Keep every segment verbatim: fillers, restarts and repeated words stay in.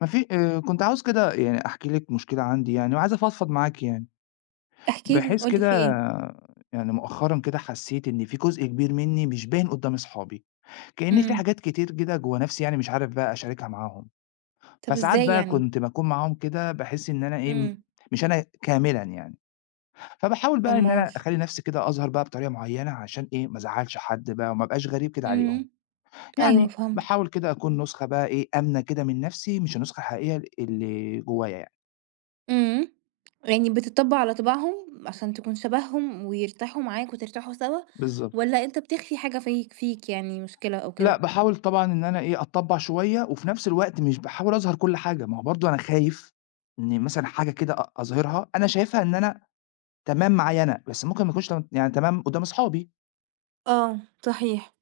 ما في آآ كنت عاوز كده يعني أحكي لِك مشكلة عندي يعني وعايز أفضفض معاكِ يعني، احكِ لي، بحيث قُل لي كده في إيه؟ يعني مؤخرًا كده حسيت إن في جزء كبير مني مش باين قدّام أصحابي، كإن في إمم. حاجات كتير كده جوّه نفسي يعني مش عارف بقى أشاركها معاهم، طَب فساعات إزاي بقى يعني؟ كنت باكون معاهم كده باحس إن أنا إيه، م إمم. مش أنا كاملًا يعني، فباحاول بقى إن أُمّال؟ أنا أخلّي نفسي كده أظهر بقى بطريقة معيّنة عشان إيه، ما أزعّلش حد بقى وما أبقاش غريب كده عليهم، إمم. أيوه يعني فهمتِك. باحاول كده أكون نسخة بقى إيه، آمنة كده من نفسي مش النسخة الحقيقية ال اللي جوايا يعني، إمم. يعني بتطبّق على طباعهم عشان تكون شبههم ويرتاحوا معاك وترتاحوا سوا، بالضبط. والّا أنت بتخفي حاجة فيك فيك يعني مشكلة أو لأ، كده؟ باحاول طبعًا إن أنا إيه، أتطبّع شوية وفي نفس الوقت مش باحاول أظهر كل حاجة، ما هو برضه أنا خايف إن مثلًا حاجة كده أ أظهرها أنا شايفها إن أنا تمام معايا أنا، بس ممكن ما أكونش تم يعني تمام قدّام أصحابي، آه، صحيح.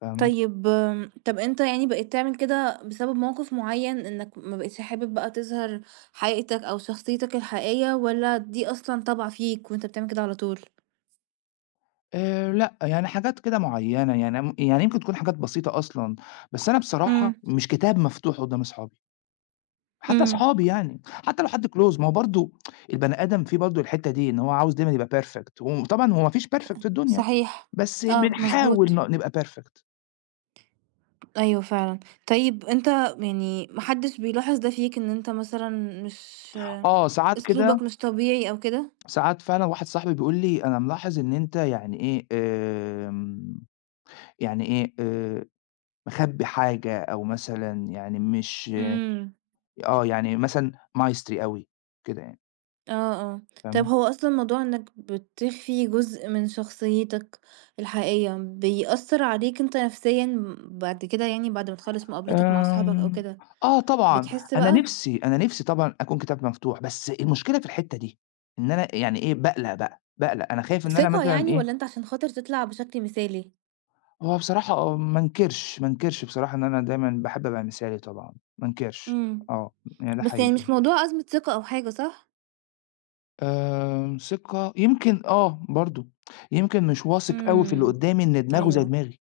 فاهمة؟ طيب آمم، طَب أنت يعني بقيت تعمل كده بسبب موقف معيّن إنك ما بقيتش حابب بقى تظهر حقيقتك أو شخصيتك الحقيقية والّا دي أصلًا طَبع فيك وأنت بتعمل كده على طول؟ آآ لأ، يعني حاجات كده معيّنة، يعني م يعني يمكن تكون حاجات بسيطة أصلًا، بس أنا إمم، بصراحة مش كتاب مفتوح قدّام أصحابي، حتى إمم. أصحابي يعني، حتى لو حد close ما هو برضه البني آدم فيه برضه الحتّة دي إن هو عاوز دايمًا يبقى perfect وطبعًا هو ما فيش perfect في الدنيا، صحيح. بس آه، بنحاول مضبوط. ن نبقى perfect. أيوه فعلًا. طيب أنت يعني ما حدش بيلاحظ ده فيك إن أنت مثلًا مش آه، ساعات كده أسلوبك مش طبيعي أو كده؟ ساعات فعلًا واحد صاحبي بيقول لي: "أنا ملاحظ إن أنت يعني إيه، آمم، يعني إيه، آآ، مخبّي حاجة أو مثلًا يعني مش إمم. آه، يعني مثلًا مايستري أوي." كده يعني، آه، آه. طب فاهمة؟ هو أصلًا موضوع إنك بتخفي جزء من شخصيتك الحقيقية بيأثّر عليك أنت نفسيًا بعد كده يعني بعد ما تخلّص مقابلتك مع أصحابك أو آمم، كده، آه طبعًا، بتحس أنا بقى نِفْسي أنا نِفْسي طبعًا أكون كتاب مفتوح، بس المشكلة في الحتّة دي، إن أنا يعني إيه، باقلق بقى، باقلق، أنا خايف إن أنا ثقة مثلًا يعني إيه والّا أنت عشان خاطر تطلع بشكل مثالي؟ هو بصراحة آه، ما انكرش ما انكرش بصراحة إن أنا دايمًا باحب أبقى مثالي طبعًا، ما انكرش، إمم. آه، يعني ده بس يعني حقيقي. مش موضوع أزمة ثقة أو حاجة، صح؟ آمم، ثقة يمكن آه، برضه، يمكن مش واثق أوي في اللي إمم. قدّامي إن دماغه زي أيوه، دماغي،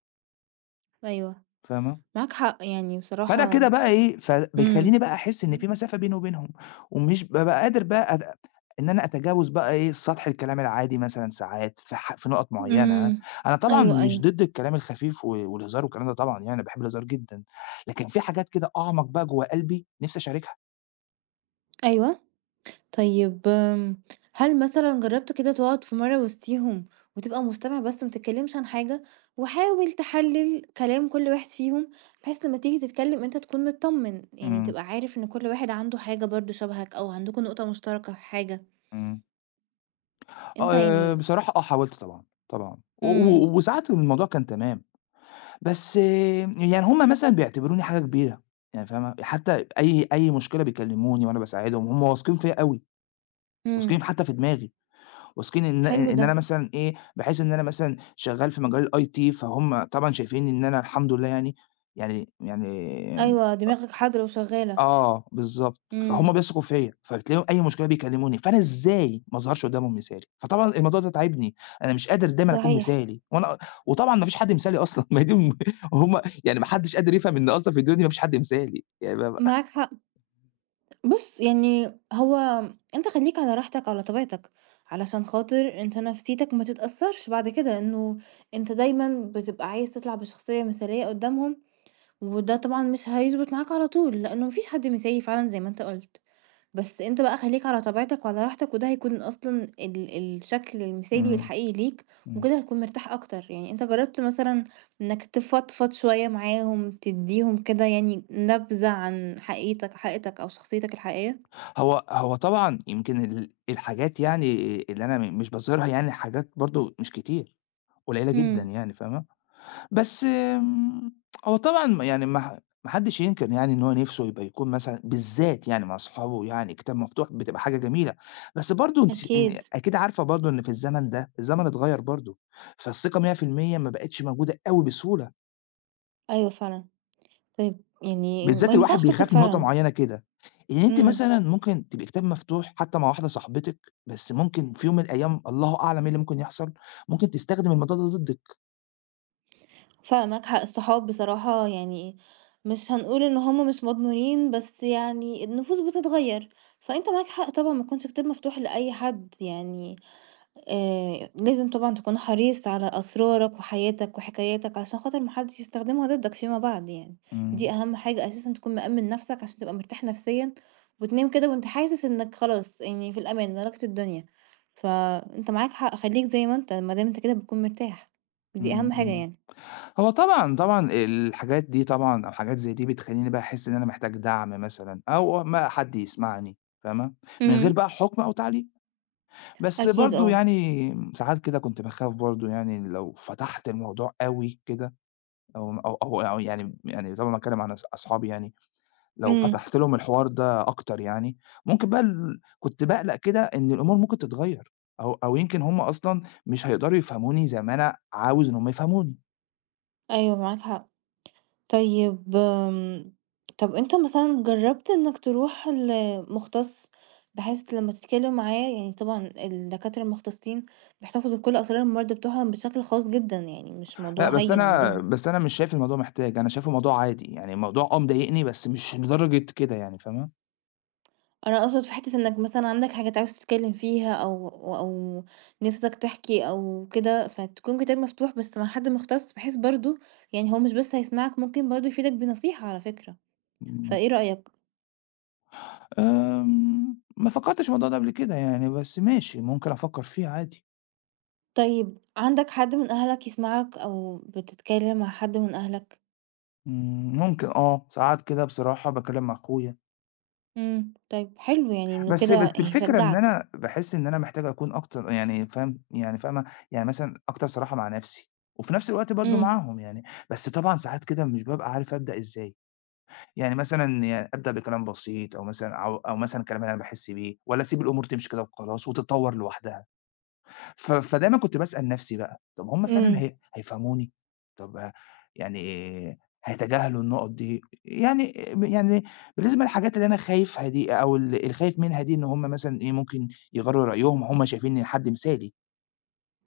أيوه، فاهمة؟ معاك حق يعني فأنا كده بصراحة. بقى إيه، إمم، فبيخلّيني بقى أحس إن في مسافة بيني وبينهم، ومش بابقى قادر بقى أد إن أنا أتجاوز بقى إيه، سطح الكلام العادي مثلًا ساعات في ح في نُقط معيّنة، إمم، أنا طبعًا أيوه، أيوه، مش ضد الكلام الخفيف و والهزار والكلام ده طبعًا يعني، أنا باحب الهزار جدًا، لكن في حاجات كده أعمق بقى جوّه قلبي نِفْسي أشاركها. أيوه، طيب آمم، هل مثلًا جرّبت كده تقعد في مرة وسطيهم وتبقى مستمع بس ما تتكلمش عن حاجة، وحاول تحلل كلام كل واحد فيهم، بحيث لمّا تيجي تتكلم أنت تكون متطمن، يعني إمم، تبقى عارف إن كل واحد عنده حاجة برضه شبهك أو عندكم نقطة مشتركة في حاجة، إمم، أنت آه، يعني بصراحة آه، حاولت طبعًا، طبعًا، و إمم، و وساعات الموضوع كان تمام. بس يعني هم مثلًا بيعتبروني حاجة كبيرة، يعني فاهمة؟ حتى أي أي مشكلة بيكلموني وأنا باساعدهم، هم واثقين فيّا أوي، إمم، واثقين حتى في دماغي، واثقين إن حلو إن ده، أنا مثلًا إيه، بحيث إن أنا مثلًا شغال في مجال الIT فهُم طبعًا شايفين إن أنا الحمد لله يعني يعني يعني أيوه دماغك حاضرة وشغالة، آه، بالضبط. فهُم إمم، بيثقوا فيّا، فبتلاقيهم أي مشكلة بيكلموني، فأنا إزاي ما أظهرش قدّامهم مثالي؟ فطبعًا الموضوع ده تاعبني، أنا مش قادر دايمًا أكون صحيح، مثالي، وأنا وطبعًا ما فيش حد مثالي أصلًا، ما هي دي م هُم يعني ما حدش قادر يفهم إن أصلًا في الدنيا دي ما فيش حد مثالي، يعني ما ما معاك حق. بُص، يعني هو أنت خلّيك على راحتك، على طبيعتك، علشان خاطر أنت نفسيتك ما تتأثّرش بعد كده، إنه أنت دايمًا بتبقى عايز تطلع بشخصية مثالية قدّامهم، وده طبعًا مش هيضبط معاك على طول، لإنه ما فيش حد مثالي فعلًا زي ما أنت قُلت، بس أنت بقى خلّيك على طبيعتك وعلى راحتك، وده هيكون أصلًا ال الشكل المثالي إمم، الحقيقي ليك، إمم. وكده هتكون مرتاح أكتر، يعني أنت جرّبت مثلًا إنك تفضفض شوية معاهم، تدّيهم كده يعني نبذة عن حقيقتك حقيقتك أو شخصيتك الحقيقية؟ هو هو طبعًا يمكن ال الحاجات يعني اللي أنا م مش باظهرها يعني حاجات برضه مش كتير، قليلة جدًا إمم، يعني، فاهمة؟ بس آمم، هو طبعًا م يعني ما ح ما حدّش ينكر يعني إن هو نِفْسه يبقى يكون مثلًا بالذات يعني مع أصحابه يعني كتاب مفتوح بتبقى حاجة جميلة، بس برضه أنتِ ن أكيد، أكيد عارفة برضه إن في الزمن ده، الزمن اتغيّر برضه، فالثقة مية في المية ما بقتش موجودة أوي بسهولة، أيوه فعلًا. طيب يعني ما بالذات الواحد ينفعش تثق بيخاف من نقطة فعلًا، معيّنة كده، يعني أنتِ إمم، مثلًا ممكن تبقي كتاب مفتوح حتى مع واحدة صاحبتِك، بس ممكن في يوم من الأيام الله أعلم إيه اللي ممكن يحصل، ممكن تستخدم الموضوع ده ضدِّك. فعلًا معاك حق، الصحاب بصراحة يعني مش هنقول إن هم مش مضمونين، بس يعني النفوس بتتغيّر، فأنت معاك حق طبعًا ما تكونش الباب مفتوح لأي حد يعني آآ لازم طبعًا تكون حريص على أسرارك وحياتك وحكاياتك عشان خاطر ما حدش يستخدمها ضدك فيما بعد يعني، دي إمم، أهم حاجة أساسًا تكون مأمِّن نفسك عشان تبقى مرتاح نفسيًا، وتنام كده وأنت حاسس إنك خلاص يعني في الأمان، ملكت الدنيا. فأنت معاك حق، خليك زي ما أنت ما دام أنت كده بتكون مرتاح، دي أهم إمم، حاجة إمم. يعني. هو طبعًا، طبعًا الحاجات دي طبعًا أو حاجات زي دي بتخلّيني بقى أحس إن أنا محتاج دعم مثلًا أو ما حد يسمعني فاهمة، من غير إمم. بقى حُكم أو تعليق، بس أكيد برضه آه، يعني ساعات كده كنت باخاف برضه يعني لو فتحت الموضوع أوي كده أو أو أو أو يعني يعني طبعًا باتكلم عن أص أصحابي يعني، لو إمم، فتحت لهم الحوار ده أكتر يعني، ممكن بقى ال كنت باقلق كده إن الأمور ممكن تتغيّر أو أو يمكن هُم أصلًا مش هيقدروا يفهموني زي ما أنا عاوز إن هُم يفهموني. أيوه معاك حق. طيب آمم، طَب أنت مثلًا جرّبت إنك تروح لمُختص، بحيث لمّا تتكلم معاه يعني طبعًا الدكاترة المختصين بيحتفظوا بكل أسرار المرضى بتوعهم بشكل خاص جدًا، يعني مش موضوع لأ، بس هين أنا عندهم. بس أنا مش شايف الموضوع محتاج، أنا شايفه موضوع عادي، يعني الموضوع آه مضايقني، بس مش لدرجة كده يعني فاهمة؟ أنا أقصد في حتّة إنك مثلًا عندك حاجات عاوز تتكلم فيها أو أو نِفْسك تحكي أو كده، فتكون كتاب مفتوح بس مع حد مختص، بحيث برضه يعني هو مش بس هيسمعك، ممكن برضه يفيدك بنصيحة على فكرة، إمم، فإيه رأيك؟ آمم، ما فكّرتش في الموضوع ده قبل كده يعني، بس ماشي ممكن أفكّر فيه عادي، طيب عندك حد من أهلك يسمعك أو بتتكلم مع حد من أهلك؟ إمم، ممكن آه، ساعات كده بصراحة باتكلّم مع أخويا، إمم، طيب حلو يعني إنه بس كده بس الفكرة إن هيشجعك. أنا باحس إن أنا محتاج أكون أكتر يعني فاهم يعني فاهمة، يعني مثلًا أكتر صراحة مع نَفْسي، وفي نَفْس الوقت برضه إمم، معاهم يعني، بس طبعًا ساعات كده مش بابقى عارف أبدأ إزاي. يعني مثلًا يعني أبدأ بكلام بسيط أو مثلًا أو أو مثلًا كلام أنا باحس بيه والّا أسيب الأمور تمشي كده وخلاص وتتطور لوحدها. ف فدايمًا كنت باسأل نفسي بقى، طب هم فعلًا إمم، هي هيفهموني؟ طب آه، يعني هيتجاهلوا النقط دي؟ يعني يعني بالنسبة للحاجات اللي أنا خايفها دي أو ال الخايف منها دي إن هم مثلًا إيه، ممكن يغيّروا رأيهم، هم شايفينّي حد مثالي.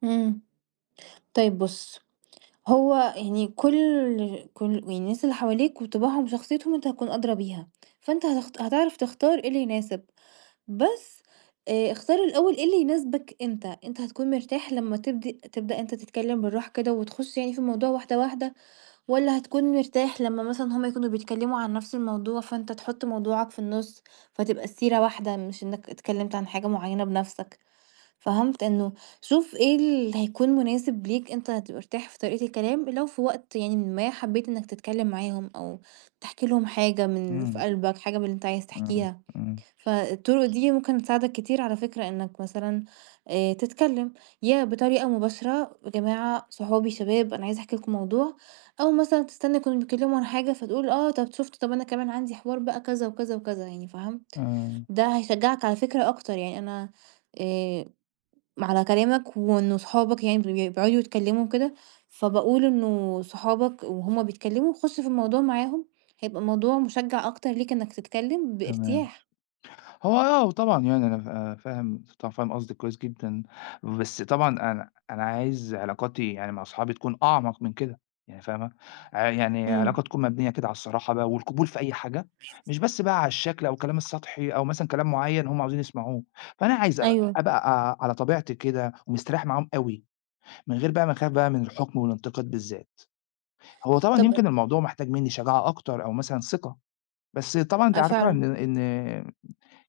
إمم. طيب بُص، هو يعني كل كل يعني الناس اللي حواليك وطباعهم وشخصيتهم أنت هتكون أدرى بيها، فأنت هتخت هتعرف تختار إيه اللي يناسب، بس آآ اختار الأول إيه اللي يناسبك أنت، أنت هتكون مرتاح لمّا تبد تبدأ أنت تتكلم بالراحة كده وتخش يعني في الموضوع واحدة، واحدة. والّا هتكون مرتاح لمّا مثلًا هُم يكونوا بيتكلموا عن نفس الموضوع، فأنت تحط موضوعك في النُص، فتبقى السيرة واحدة، مش إنك اتكلمت عن حاجة معينة بنفسك، فهمت؟ إنه شوف إيه اللي هيكون مناسب ليك أنت هتبقى مرتاح في طريقة الكلام، لو في وقت يعني ما حبيت إنك تتكلم معاهم أو تحكي لهم حاجة من اللي في إمم، قلبك، حاجة من اللي أنت عايز إمم، تحكيها. إمم، فالطرق دي ممكن تساعدك كتير على فكرة إنك مثلًا آآ تتكلم، يا بطريقة مباشرة يا جماعة صحابي شباب أنا عايزة أحكي لكم موضوع، أو مثلًا تستنى يكونوا بيتكلموا عن حاجة فتقول آه طب شُفتوا طب أنا كمان عندي حوار بقى كذا وكذا وكذا يعني فاهم؟ آه، ده هيشجعك على فكرة أكتر يعني أنا آآ على كلامك وإنه صحابك يعني بي بيقعدوا يتكلموا كده، فباقول إنه صحابك وهُم بيتكلموا خُش في الموضوع معاهم، هيبقى الموضوع مشجع أكتر ليك إنك تتكلم تمام. بارتياح. هو آه، طبعًا يعني أنا ف فاهم طبعًا فاهم قصدِك كويس جدًا، بس طبعًا أنا أنا عايز علاقاتي يعني مع أصحابي تكون أعمق من كده، يعني فاهمة؟ ع يعني إمم، علاقة تكون مبنية كده على الصراحة بقى والقبول في أي حاجة، مش بس بقى على الشكل أو الكلام السطحي أو مثلًا كلام معيّن هم عاوزين يسمعوه، فأنا عايز أبقى أيوه. أبقى على طبيعتي كده ومستريح معاهم أوي، من غير بقى ما أخاف بقى من الحكم والانتقاد بالذات. هو طبعًا طب يمكن الموضوع محتاج مني شجاعة أكتر أو مثلًا ثقة، بس طبعًا أنتِ آه عارفة فعلًا، إن إن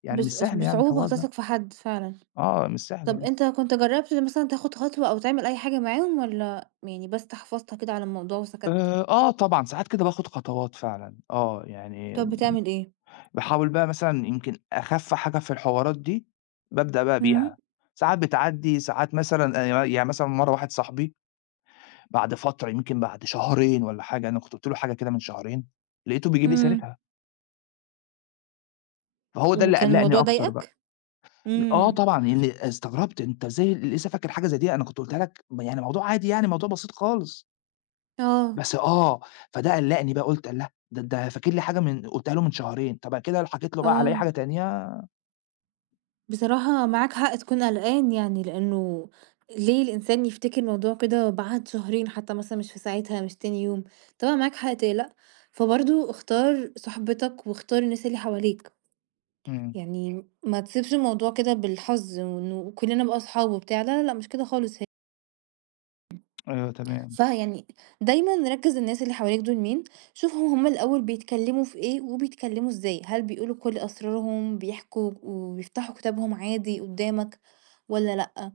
يعني بص مش أص سهل يعني بصعوبة الحوار ده. هتثق في حد فعلًا. آه، مش سهل طب يعني. أنت كنت جرّبت مثلًا تاخد خطوة أو تعمل أي حاجة معاهم والّا يعني بس حفظت كده على الموضوع وسكت؟ آآ، آه طبعًا، ساعات كده باخد خطوات فعلًا، آه، يعني طب بتعمل إيه؟ باحاول بقى مثلًا يمكن أخَف حاجة في الحوارات دي، بابدأ بقى إمم، بيها، ساعات بتعدّي، ساعات مثلًا آآ، يعني مثلًا مرّة واحد صاحبي بعد فترة يمكن بعد شهرين والّا حاجة، أنا كنت قُلت له حاجة كده من شهرين، لقيته بيجيب لي إمم. سيرتها، فهو ده اللي وكان قلّقني الموضوع أكتر بقى. ضايقك؟ آه إمم. طبعًا، لإن استغربت، أنت إزاي لسه فاكر حاجة زي دي؟ أنا كنت قُلتها لك م يعني موضوع عادي يعني، موضوع بسيط خالص. آه، بس آه، فده قلّقني بقى قُلت الله! ده ده فاكر لي حاجة من قُلتها له من شهرين، طَب كده لو حكيت له بقى على أي آه. حاجة تانية بصراحة معاك حق تكون قلقان يعني، لإنه ليه الإنسان يفتكر الموضوع كده بعد شهرين حتى مثلًا مش في ساعتها، مش تاني يوم. طبعًا معاك حق تقلق، فبرضه اختار صحبتك واختار الناس اللي حواليك. إمم، يعني ما تسيبش الموضوع كده بالحظ وإنه كلنا نبقى أصحاب وبتاع، لا، لا، لأ، مش كده خالص. أيوه تمام، فيعني دايمًا ركّز الناس اللي حواليك دول مين، شوفهم هُم الأول بيتكلّموا في إيه وبيتكلّموا إزاي، هل بيقولوا كل أسرارهم، بيحكوا وبيفتحوا كتابهم عادي قدّامك والّا لأ،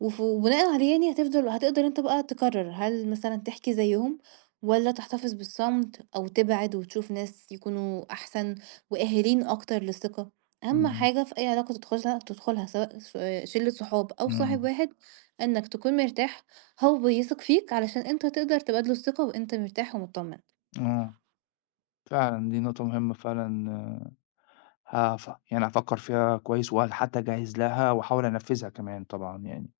وف وبناءً عليه يعني هتفضل هتقدر أنت بقى تقرّر هل مثلًا تحكي زيّهم والّا تحتفظ بالصمت أو تبعد وتشوف ناس يكونوا أحسن وقاهرين أكتر للثقة، أهم إمم، حاجة في أي علاقة تدخلها تدخلها سواء ص شِلّة صحاب أو صاحب إمم، واحد إنك تكون مرتاح هو بيثق فيك علشان انت تقدر تبادله الثقة وانت مرتاح ومطمن. آه، فعلًا دي نقطة مهمة فعلًا هاف يعني هافكّر فيها كويس وهل حتى أجهّز لها وأحاول أنفّذها كمان طبعًا يعني،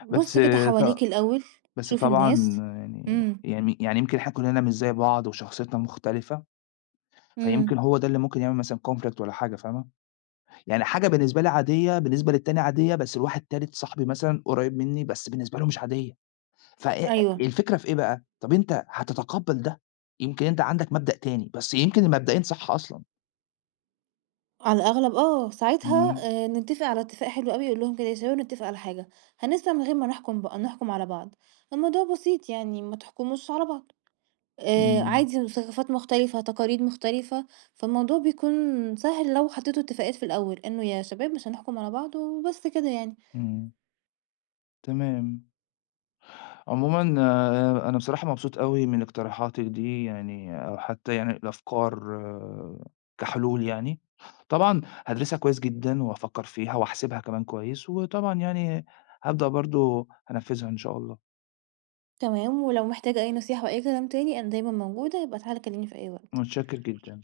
بص بس كده حواليك ط الأول بس شوف طبعًا الناس. يعني امم يعني يعني يمكن إحنا كُلّنا مش زي بعض وشخصيتنا مختلفة، فيمكن امم هو ده اللي ممكن يعمل مثلًا conflict والّا حاجة، فاهمة؟ يعني حاجة بالنسبة لي عادية، بالنسبة للتاني عادية، بس لواحد تالت صاحبي مثلًا قريب منّي، بس بالنسبة له مش عادية، فإيه ايوه الفكرة في إيه بقى، طَب أنت هتتقبّل ده، يمكن أنت عندك مبدأ تاني، بس يمكن المبدئين صح أصلًا. على الأغلب اه ساعتها إمم، آه، نتفق على اتفاق حلو قوي يقول لهم كده يا شباب نتفق على حاجة هنسمع من غير ما نحكم بقى نحكم على بعض. الموضوع بسيط يعني ما تحكموش على بعض. آه إمم، عادي ثقافات مختلفة تقاليد مختلفة. فالموضوع بيكون سهل لو حطيتوا اتفاقات في الأول انه يا شباب مش هنحكم على بعض وبس كده يعني. إمم، تمام. عمومًا آآ، أنا بصراحة مبسوط أوي من اقتراحاتِك دي يعني أو حتى يعني الأفكار كحلول يعني، طبعًا هادرسها كويس جدًا وهافكّر فيها وهاحسبها كمان كويس، وطبعًا يعني هابدأ برضه أنفّذها إن شاء الله. تمام، ولو محتاجة أي نصيحة أو أي كلام تاني أنا دايمًا موجودة، يبقى تعالَ كلمني في أي وقت. متشكر جدًا.